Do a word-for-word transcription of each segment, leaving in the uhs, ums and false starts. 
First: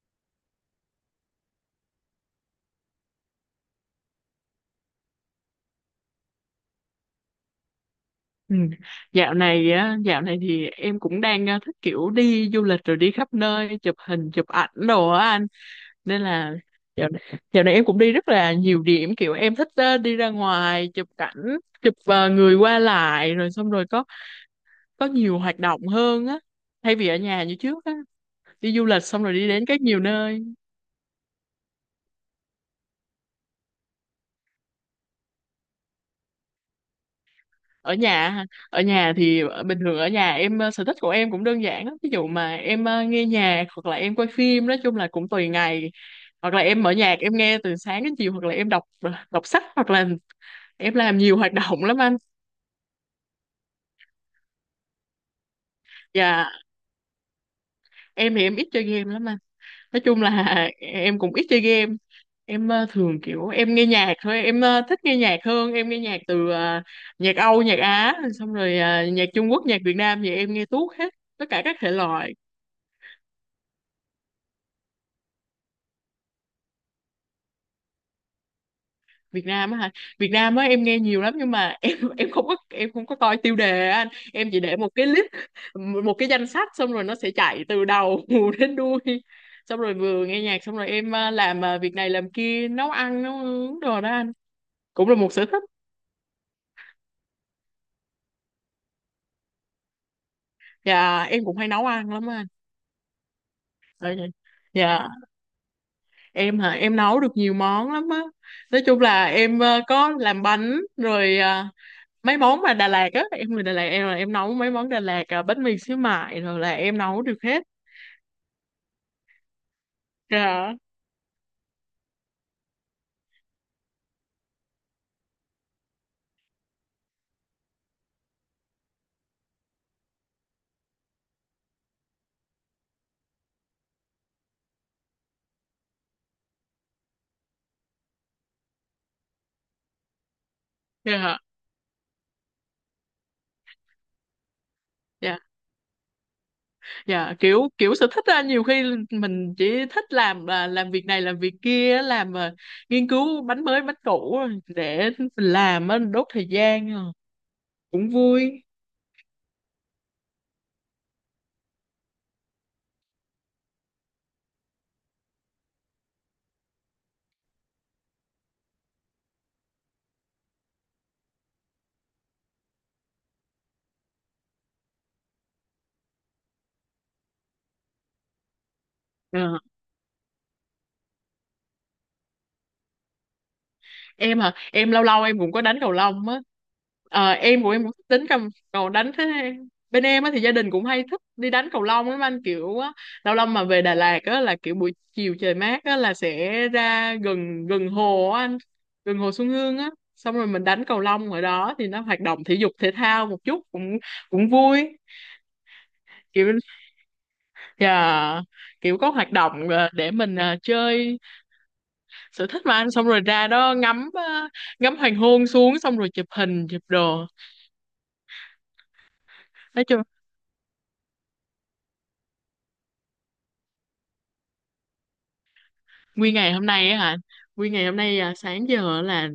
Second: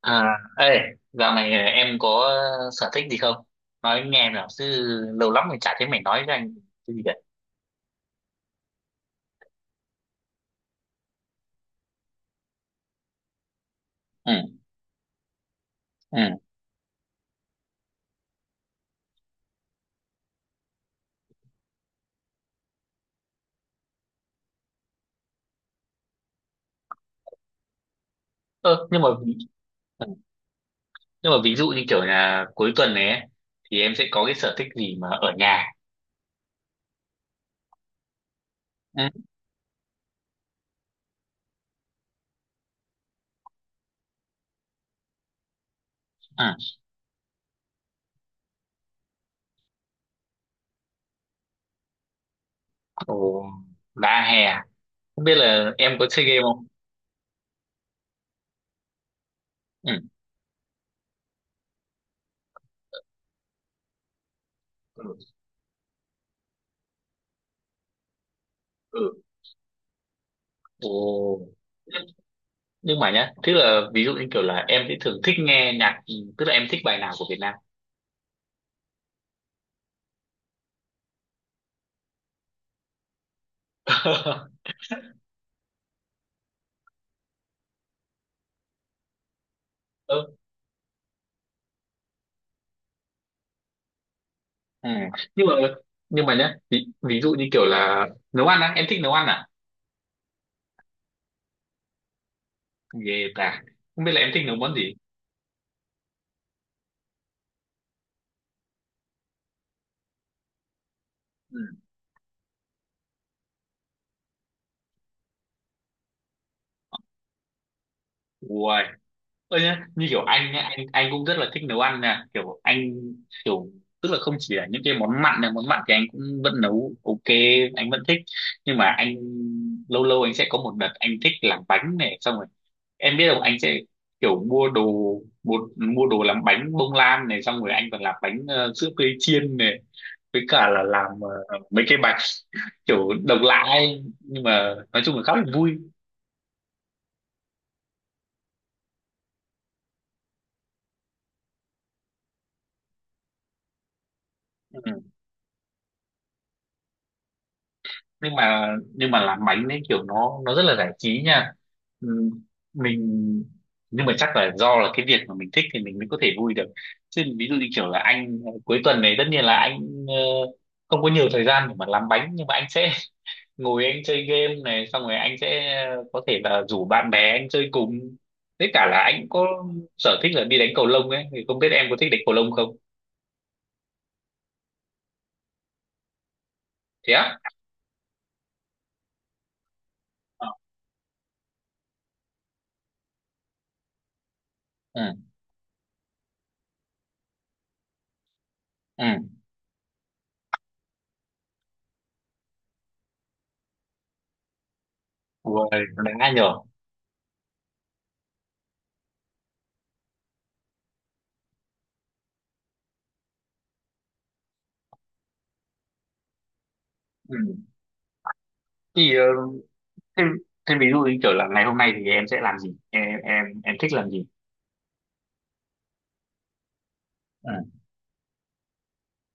À, ê, dạo này à, em có sở thích gì không? Nói anh nghe nào, chứ lâu lắm rồi chả thấy mày nói với anh cái gì cả. Ừ. Dạo này á, dạo này thì em cũng đang ờ, thích kiểu đi du lịch rồi đi khắp nơi chụp hình Ừ, chụp ảnh đồ á anh, nên ừ. là dạo này, dạo này em cũng đi rất là nhiều điểm, kiểu em thích ờ, đi ra ngoài chụp cảnh, chụp ờ, người qua lại rồi xong rồi có có nhiều hoạt động hơn á, thay vì ở nhà như trước á, đi du Ơ, nhưng lịch mà xong rồi ví- đi đến các nhiều ừ, nơi. nhưng mà ví dụ như kiểu là cuối tuần này ấy, thì em sẽ có cái sở thích gì mà ở nhà. Ở nhà hả? Ở Ừ, nhà thì bình thường ở nhà em ờ, sở thích của em cũng đơn giản lắm, ví dụ mà em ờ, nghe nhạc hoặc là em coi phim, nói chung là cũng tùy ngày, ừ. hoặc là em mở nhạc em nghe từ sáng đến chiều, hoặc là em đọc ờ, đọc sách, hoặc là em làm nhiều hoạt động lắm anh. Ồ, đã hè, à? Không biết là em có chơi game Và không? em thì em ít chơi game lắm anh, Ừ. nói chung là em cũng ít chơi game, em ờ, thường kiểu em nghe nhạc thôi, em ờ, thích nghe nhạc hơn, em nghe nhạc từ ờ, nhạc Âu nhạc Á, xong rồi ờ, Ừ. nhạc Trung Quốc nhạc Việt Nam thì em nghe Ồ. tuốt hết tất cả các thể loại. Nhưng mà nhá, tức là ví dụ như kiểu là em sẽ thường thích nghe nhạc, tức là em thích bài nào của Việt Nam. Việt Nam á hả? Việt Nam á em nghe nhiều lắm nhưng mà em em không có em không có coi tiêu đề á anh. Em chỉ để một cái list một cái danh sách, xong rồi nó sẽ chạy từ đầu đến đuôi. Xong rồi vừa nghe nhạc xong rồi em à, làm à, việc này làm kia, nấu ăn nấu uống đồ đó anh. Ừ. Cũng là một sở Nhưng mà thích. nhưng mà nhá, ví, ví dụ như kiểu là nấu ăn á, em thích nấu ăn à? Dạ em cũng hay nấu ăn lắm á anh. Ghê ta, không Ờ, biết là dạ, em thích nấu món gì. dạ, em hả? Em nấu được nhiều món lắm á. Nói chung là em à, có làm bánh rồi, Ừ. à, mấy món mà Đà Lạt á, em người Đà Lạt, em là em nấu mấy món Đà Lạt, à, bánh mì xíu mại rồi là em nấu được hết. Uầy. Ơ nhá, như kiểu anh nhá, Dạ, anh anh cũng rất là thích nấu ăn nha, kiểu anh kiểu tức là không chỉ là những cái món mặn này món mặn thì anh cũng vẫn nấu ok, anh vẫn thích. Nhưng mà anh lâu lâu anh sẽ có một đợt anh thích làm bánh này, xong rồi em biết không anh sẽ kiểu mua đồ một mua đồ làm bánh bông lan này, xong rồi anh còn làm bánh ờ, sữa tươi chiên này, với cả là làm dạ, ờ, mấy cái bài kiểu độc lạ ấy. Nhưng mà nói chung là khá dạ, là vui. dạ, kiểu kiểu sở thích á, nhiều khi mình chỉ thích làm, à, làm việc này làm việc kia á, làm à, nghiên cứu bánh mới bánh cũ á, Ừ. để mình làm á, đốt thời gian à. Cũng nhưng vui. mà nhưng mà làm bánh ấy kiểu nó nó rất là giải trí nha. Ừ. mình nhưng mà chắc là do là cái việc mà mình thích thì mình mới có thể vui được, chứ ví dụ như kiểu là anh ờ, cuối tuần này tất nhiên là anh ờ, không có nhiều thời gian để mà làm bánh. Nhưng mà anh sẽ ngồi anh chơi game này, xong rồi anh sẽ có thể là rủ bạn bè anh chơi cùng, với cả là anh có Dạ. sở thích là đi đánh cầu lông ấy. Thì không biết em có thích đánh cầu lông không? Em hả? Em lâu lâu em cũng có đánh cầu lông á. Thế Ờ, á. em của em cũng thích đánh cầm cầu đánh thế, bên em á thì Ờ. gia đình cũng hay thích đi đánh cầu lông lắm anh, kiểu á, lâu lâu mà về Đà Lạt á là kiểu buổi Ừ. chiều trời mát á là sẽ ra gần gần hồ á anh, gần hồ Ừ. Xuân Hương á, xong rồi mình đánh cầu lông ở đó thì nó hoạt động thể dục thể thao một chút, cũng cũng vui, Ui, đánh ai kiểu nhở? yeah, kiểu có hoạt động ờ, để mình ờ, chơi sở thích mà anh, xong rồi ra đó ngắm ờ, ngắm hoàng hôn xuống, xong rồi chụp hình chụp đồ, Ừ. Thì ờ, nói chung. thế, thế ví dụ như kiểu là ngày hôm nay thì em sẽ làm gì, em em em thích làm gì? Nguyên ngày hôm nay á hả? Ừ. Nguyên ngày hôm nay à, sáng giờ là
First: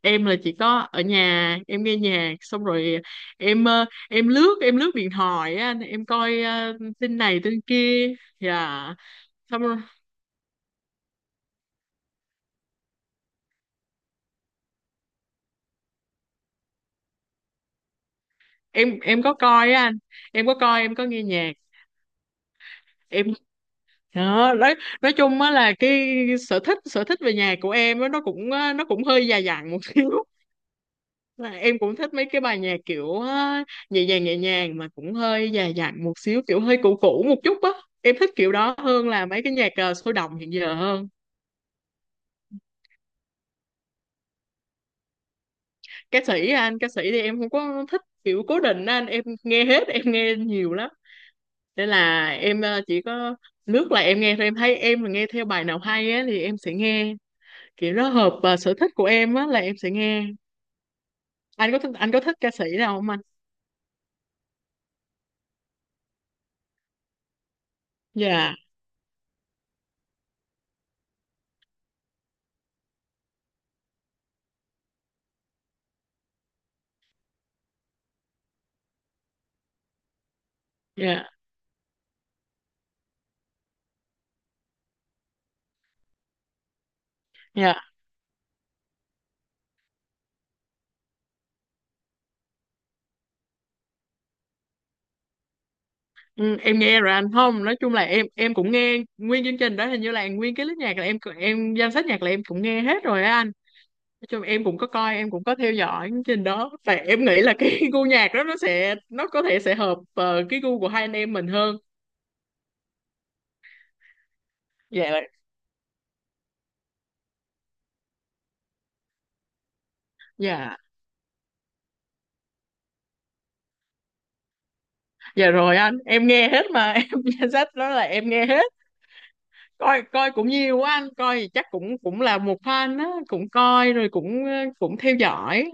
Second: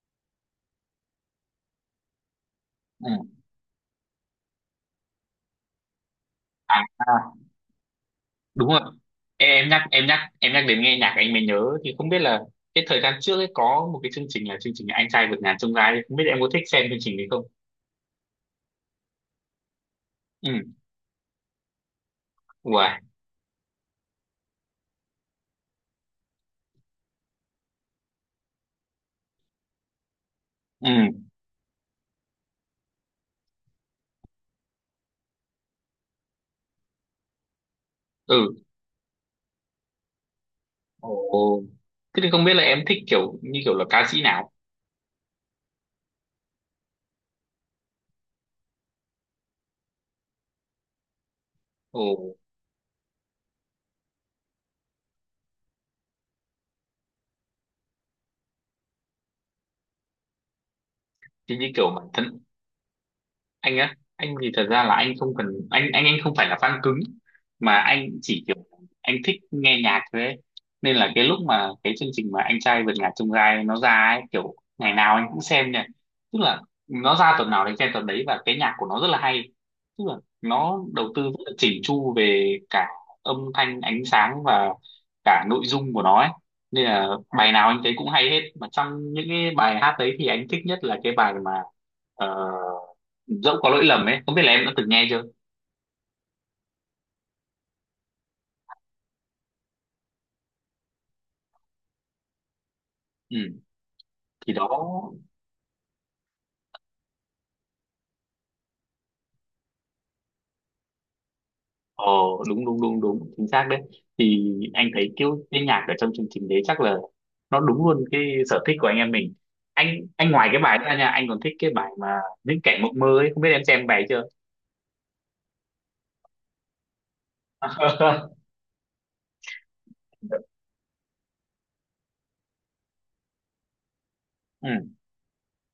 em là chỉ có ở nhà em nghe nhạc xong rồi Ừ. em ờ, em lướt em lướt điện thoại á anh. Em coi ờ, À, tin à, này tin kia. đúng rồi. Dạ, xong em rồi nhắc em nhắc em nhắc đến nghe nhạc anh mới nhớ, thì không biết là cái thời gian trước ấy có một cái chương trình là chương trình Anh Trai Vượt Ngàn Chông Gai ấy. Không biết em có thích xem chương trình đấy không? em em có coi á anh, em Ừ. có coi, em có nghe nhạc Wow. em đó. Nói nói chung á là cái sở thích sở thích về nhạc của em á, nó cũng ờ, nó cũng hơi già dặn một xíu. Ừ. Là em cũng thích mấy cái bài nhạc kiểu á, nhẹ nhàng nhẹ nhàng mà cũng hơi già dặn một xíu, kiểu hơi cũ cũ một chút á, em thích kiểu Ừ. đó hơn là mấy cái nhạc ờ, sôi động hiện giờ hơn. Ồ. Thế thì không biết là em thích kiểu như kiểu là ca sĩ nào? Ca sĩ anh? Ca sĩ thì em không có thích kiểu cố định á anh, em nghe hết, em nghe nhiều lắm, nên là Ồ. em ờ, chỉ có lướt là em nghe thôi, em thấy em mà nghe theo bài nào hay á thì em sẽ nghe, kiểu nó hợp ờ, sở thích của em á là em sẽ nghe. Thì như anh có kiểu thích bản anh có thích thân ca sĩ nào không anh? anh á, anh thì thật ra là anh không cần, anh anh anh không phải là fan cứng, mà anh chỉ Dạ. kiểu anh thích nghe nhạc thôi ấy. Nên là cái lúc mà cái chương trình mà Anh Trai Vượt Ngàn Chông Gai nó ra ấy, kiểu ngày nào anh cũng xem nha, tức là nó ra tuần nào anh xem tuần đấy, và cái nhạc của nó rất là hay, tức là nó đầu tư Dạ. rất là chỉnh chu về cả âm thanh ánh sáng và cả nội dung của nó ấy, nên là bài nào Dạ. anh thấy cũng hay hết, mà trong những cái bài hát đấy thì anh thích nhất là cái bài mà ờ, dẫu có lỗi lầm ấy. Không biết là em đã từng nghe chưa? Ừ, em nghe rồi anh, không nói chung là em em cũng nghe nguyên chương trình đó, hình như là nguyên cái list nhạc là em em danh sách nhạc là em cũng nghe hết rồi á anh. Ừ. Nói chung Thì em đó. cũng có coi, em cũng có theo dõi chương trình đó, tại em nghĩ là cái gu nhạc đó nó sẽ nó có thể sẽ hợp ờ, cái gu của hai anh em mình hơn. ờ Đúng đúng đúng đúng chính xác đấy. Thì anh Dạ thấy là- kiểu cái nhạc ở trong chương trình đấy chắc là nó đúng luôn cái sở thích của anh em mình. Anh anh ngoài cái dạ. bài đó ra nha, anh còn thích cái bài mà những kẻ mộng mơ ấy. Không biết em xem bài chưa? Dạ rồi anh, em nghe hết mà em danh sách đó là em nghe hết. Coi coi cũng nhiều quá anh, coi thì chắc cũng cũng là một fan á, cũng coi rồi cũng ờ, Ừ. cũng theo dõi.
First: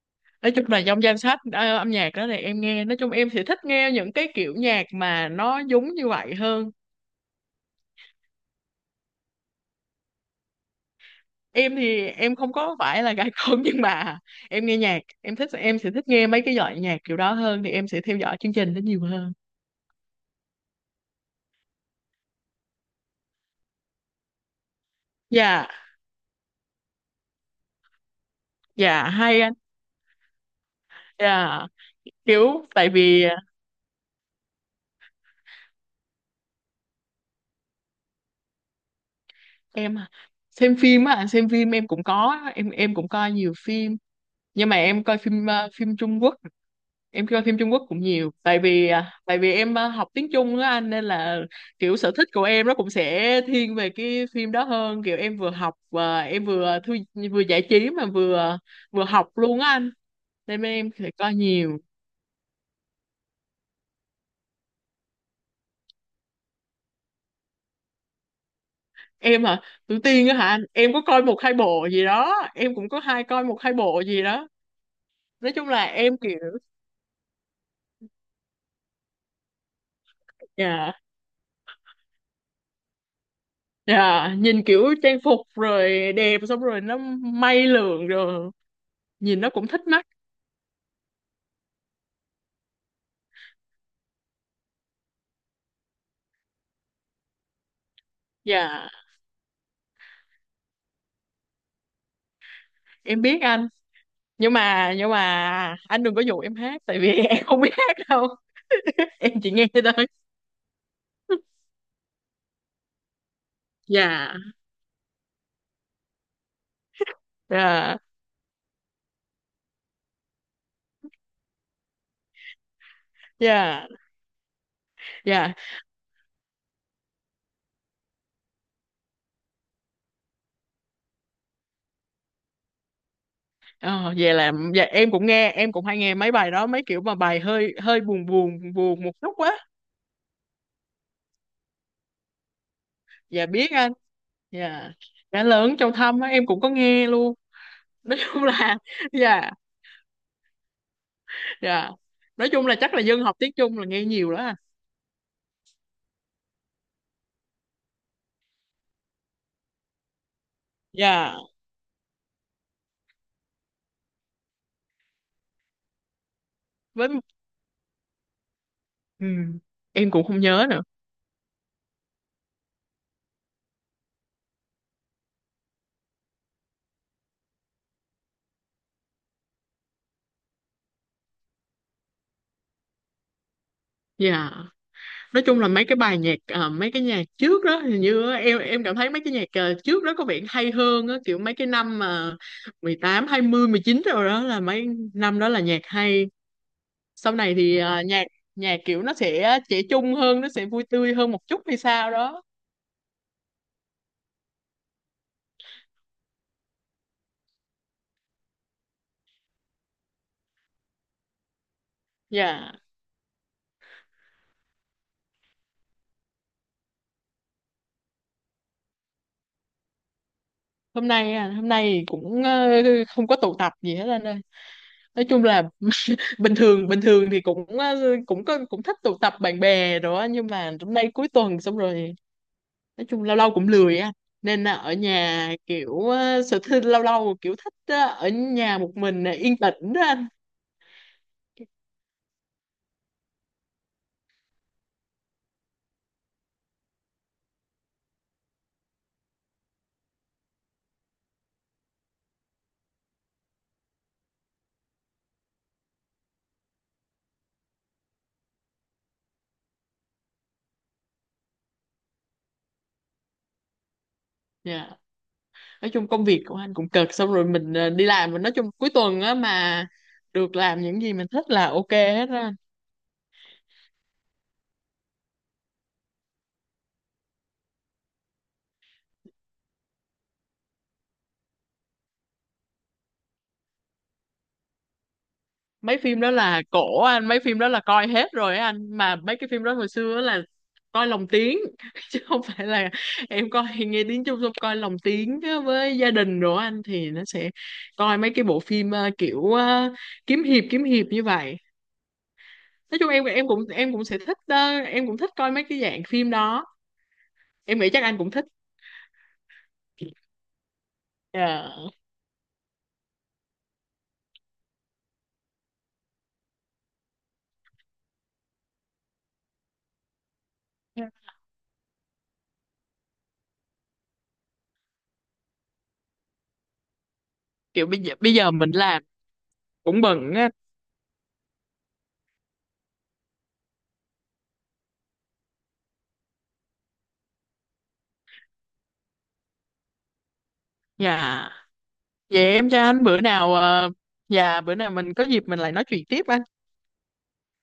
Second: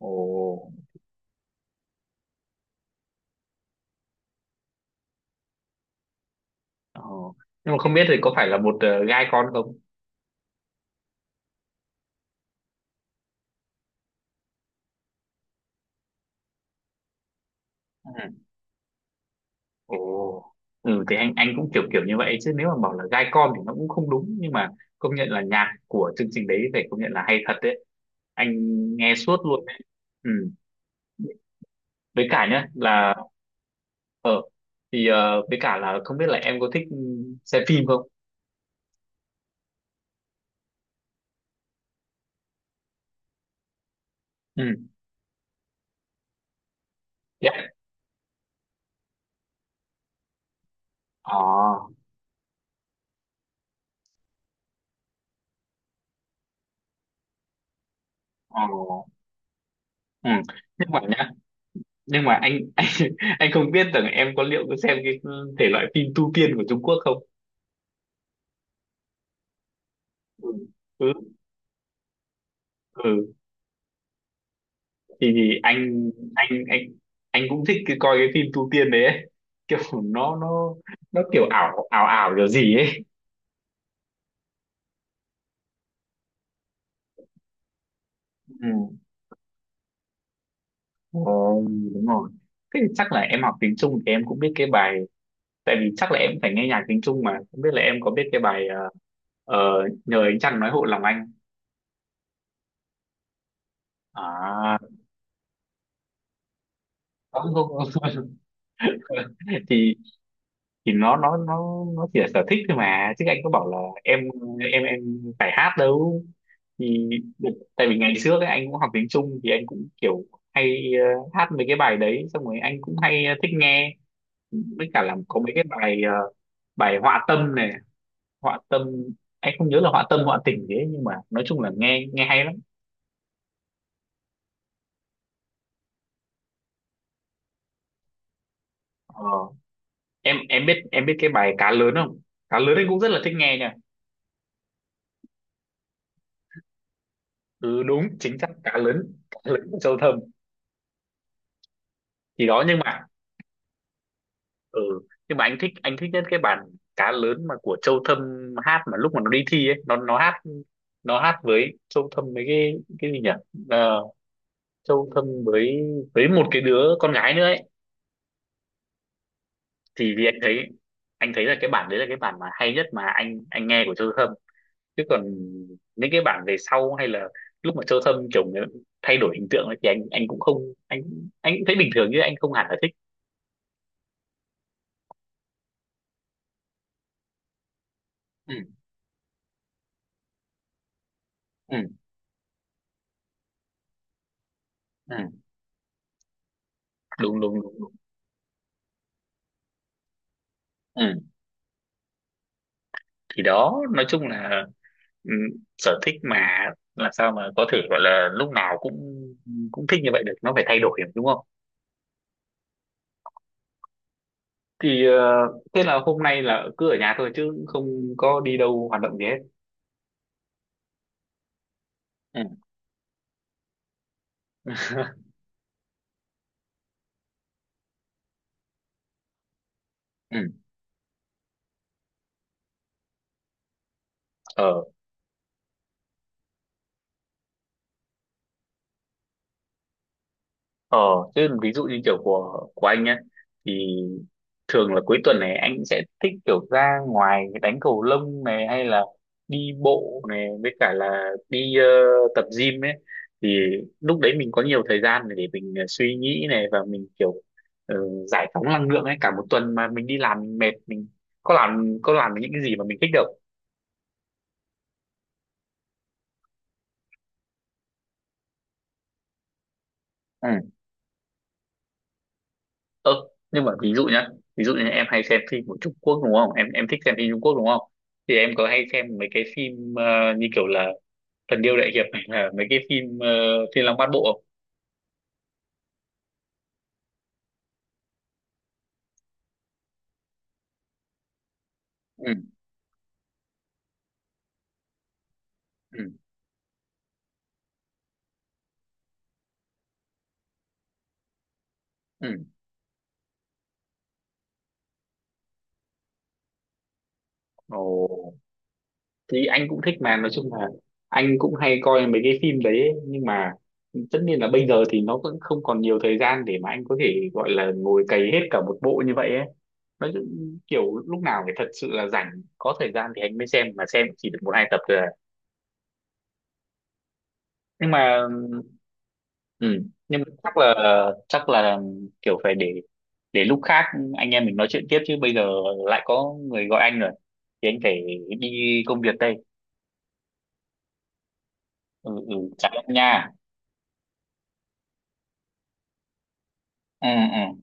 Ồ. Nói chung là trong danh sách ờ, âm nhạc đó thì em nghe, nói chung em sẽ thích nghe những cái kiểu nhạc mà nó giống như vậy hơn. Ờ. Nhưng mà không biết thì có phải là một ờ, gai con không? Em thì em không có phải là gái con nhưng mà em nghe nhạc, em thích em sẽ thích nghe mấy cái loại nhạc kiểu đó hơn thì em sẽ theo dõi Ừ. chương trình đó nhiều hơn. Ồ. Ừ thì anh anh cũng kiểu kiểu như vậy, chứ nếu mà bảo là gai con thì nó cũng không đúng. Nhưng mà công nhận là Dạ. nhạc của chương trình đấy phải công nhận là hay thật đấy. Anh Dạ nghe suốt hay anh. luôn đấy. Ừ. Dạ, Với cả kiểu nhá, tại là vì ờ, ờ thì ờ, với cả là không biết là em có thích ừ, xem phim không? em xem phim á anh, xem phim em cũng có, em em cũng coi nhiều phim, nhưng mà Ừ. em coi phim ờ, phim Trung Quốc, em coi phim Yeah. Trung Quốc cũng nhiều, tại vì à, tại vì em à, học tiếng Trung á anh, nên Ờ. là kiểu sở thích của em nó cũng sẽ thiên về cái phim đó hơn, kiểu em vừa học và em vừa thư, vừa giải trí mà vừa Ờ. vừa học luôn á anh, Ừ. nên bên em Nhưng mà sẽ nhá, coi nhiều. nhưng mà anh anh anh không biết rằng em có liệu có xem cái thể loại phim tu tiên của Trung Quốc không? Em hả? Tuổi tiên á Ừ. hả anh? Em có Ừ. coi một hai bộ gì đó, em cũng có hai Ừ. coi một hai bộ gì đó. thì, Nói thì chung là anh em kiểu. anh anh anh cũng thích cái, coi cái phim tu tiên đấy ấy. Kiểu nó nó Dạ. nó kiểu ảo ảo ảo kiểu gì ấy. Dạ, nhìn kiểu trang phục rồi đẹp, xong rồi nó may lượn rồi, Ừ. nhìn nó cũng thích mắt. Ồ, đúng rồi. Thế thì chắc là em học tiếng Trung thì em cũng biết cái bài, tại vì chắc là em phải nghe nhạc tiếng Trung mà. Không biết là em có biết cái bài ờ, Dạ ờ, Nhờ Ánh Trăng Nói Hộ Lòng Anh? em biết anh, nhưng À, mà nhưng mà anh đừng có dụ em hát, tại vì có em không, không biết hát không. đâu. Em chỉ nghe thì thôi. thì nó nó nó nó chỉ là sở thích thôi mà, chứ anh có bảo là em Dạ. em em phải hát đâu. Thì tại vì Dạ. ngày trước ấy, anh cũng học tiếng Trung thì anh cũng kiểu hay ờ, hát mấy cái bài đấy, xong rồi anh cũng hay ờ, thích Dạ. nghe. Với cả là có mấy Dạ. cái bài ờ, bài Họa Tâm này, họa tâm, anh không nhớ là họa tâm họa tình thế. Nhưng mà nói chung là nghe nghe hay lắm. Ờ, vậy là dạ, em cũng nghe em cũng hay nghe mấy bài đó, mấy kiểu mà bài hơi hơi buồn buồn buồn một chút ờ, quá. em em biết em biết cái bài Cá Lớn không? Cá lớn anh cũng rất là thích Dạ nghe biết nha. anh. Dạ, đã lớn trong thâm á em cũng có nghe luôn. Ừ, đúng Nói chính chung xác, cá là lớn cá dạ. lớn của Châu Thâm. Dạ, Thì nói đó. chung là Nhưng chắc là mà. dân học tiếng Trung là nghe nhiều đó à. Ừ. Nhưng mà anh thích anh thích nhất cái bản cá lớn mà của Châu Thâm hát, mà lúc mà nó đi thi ấy, nó nó hát nó hát Dạ với Châu Thâm với cái cái gì nhỉ. Ờ, Châu Thâm với với một cái đứa con với. gái nữa ấy. Ừ, em Thì cũng vì anh không thấy nhớ nữa. anh thấy là cái bản đấy là cái bản mà hay nhất mà anh anh nghe của Châu Thâm. Chứ còn những cái bản về sau, hay là lúc mà Châu Thâm kiểu như thay đổi hình tượng ấy, thì anh anh cũng không, anh anh cũng thấy bình thường, chứ anh không hẳn là thích. Dạ, nói chung là mấy cái bài nhạc, ờ, mấy cái nhạc trước đó hình như á, Ừ. em em cảm thấy mấy cái nhạc ờ, trước đó có vẻ hay hơn á, kiểu mấy cái Ừ. năm mà mười tám hai mươi mười chín rồi đó là mấy năm Ừ. đó là nhạc hay. Sau Đúng này đúng đúng, thì đúng. ờ, nhạc nhạc kiểu nó sẽ trẻ trung hơn, nó sẽ vui tươi Ừ. hơn một chút hay sao đó. Thì đó, nói chung là ừ, sở thích mà, làm sao mà có thể gọi là lúc nào cũng cũng thích như vậy được, nó phải thay đổi đúng không? Dạ. Thì ờ, thế là hôm nay là cứ ở nhà thôi, chứ không có đi đâu hoạt động gì hết. Hôm nay à, hôm nay Ừ. cũng ờ, không có tụ tập gì hết anh ơi, nói chung là bình thường, bình thường thì cũng ờ, cũng có cũng thích tụ tập bạn bè rồi á, Ừ. nhưng mà hôm nay cuối tuần xong rồi, nói chung lâu lâu cũng lười á, nên là ờ ở nhà kiểu ờ, sở thích lâu lâu, kiểu thích ờ, ở nhà một mình ờ, yên tĩnh đó anh. Ờ, Chứ ví dụ như kiểu của của anh nhá, thì thường là cuối tuần này anh sẽ thích kiểu ra ngoài đánh cầu lông này, hay là đi bộ này, với cả là đi ờ, tập gym ấy. Thì lúc đấy mình có nhiều thời gian để mình ờ, suy nghĩ này, và mình kiểu ờ, giải phóng năng lượng ấy. Cả một tuần mà mình đi làm mình mệt, mình có làm có làm được những cái gì mà mình thích đâu. Dạ. Nói chung công việc của anh cũng cực, xong rồi mình ờ, đi làm, mình nói chung cuối tuần á mà được làm những gì mình thích là ok hết á. Ơ, nhưng mà ví dụ nhá, ví dụ như em hay xem phim của Trung Quốc đúng không, em em thích xem phim Trung Quốc đúng không? Thì em có hay xem mấy cái phim ờ, như kiểu là Thần Điêu Đại Hiệp này, là mấy cái phim ờ, Thiên Long Bát Bộ không? Mấy phim đó là cổ anh, mấy phim đó là coi hết rồi á anh, mà mấy cái phim đó hồi xưa á là coi lồng tiếng chứ Ừ. không phải là em coi nghe tiếng Trung, xong coi lồng tiếng á với Ừ. gia đình rồi á anh, thì nó sẽ coi mấy cái bộ phim ờ, kiểu ờ, kiếm hiệp kiếm hiệp như vậy, Ừ. nói chung em em cũng em cũng sẽ thích ờ, em cũng thích coi mấy cái dạng phim đó, Ồ. em nghĩ chắc anh cũng thích. Thì anh cũng thích, mà nói chung là anh cũng Dạ. hay coi mấy cái phim đấy ấy. Nhưng mà tất nhiên là bây giờ thì nó vẫn không còn nhiều thời gian để mà anh có thể gọi là ngồi cày hết cả một bộ như vậy ấy. Nói chung, kiểu lúc nào phải thật sự là rảnh có thời gian thì anh mới xem, mà xem chỉ được một hai tập rồi à. Kiểu Nhưng bây giờ mà. bây giờ mình làm Ừ. cũng Nhưng mà bận á. chắc là chắc là kiểu phải để để lúc khác anh em mình nói chuyện tiếp, chứ bây giờ lại có người gọi anh rồi thì anh phải đi công việc đây. Dạ. Ừ, ừ. Vậy Chào em cho em anh bữa nha. nào, ờ, dạ bữa nào mình có dịp mình lại nói chuyện tiếp anh. Ừ, ừ.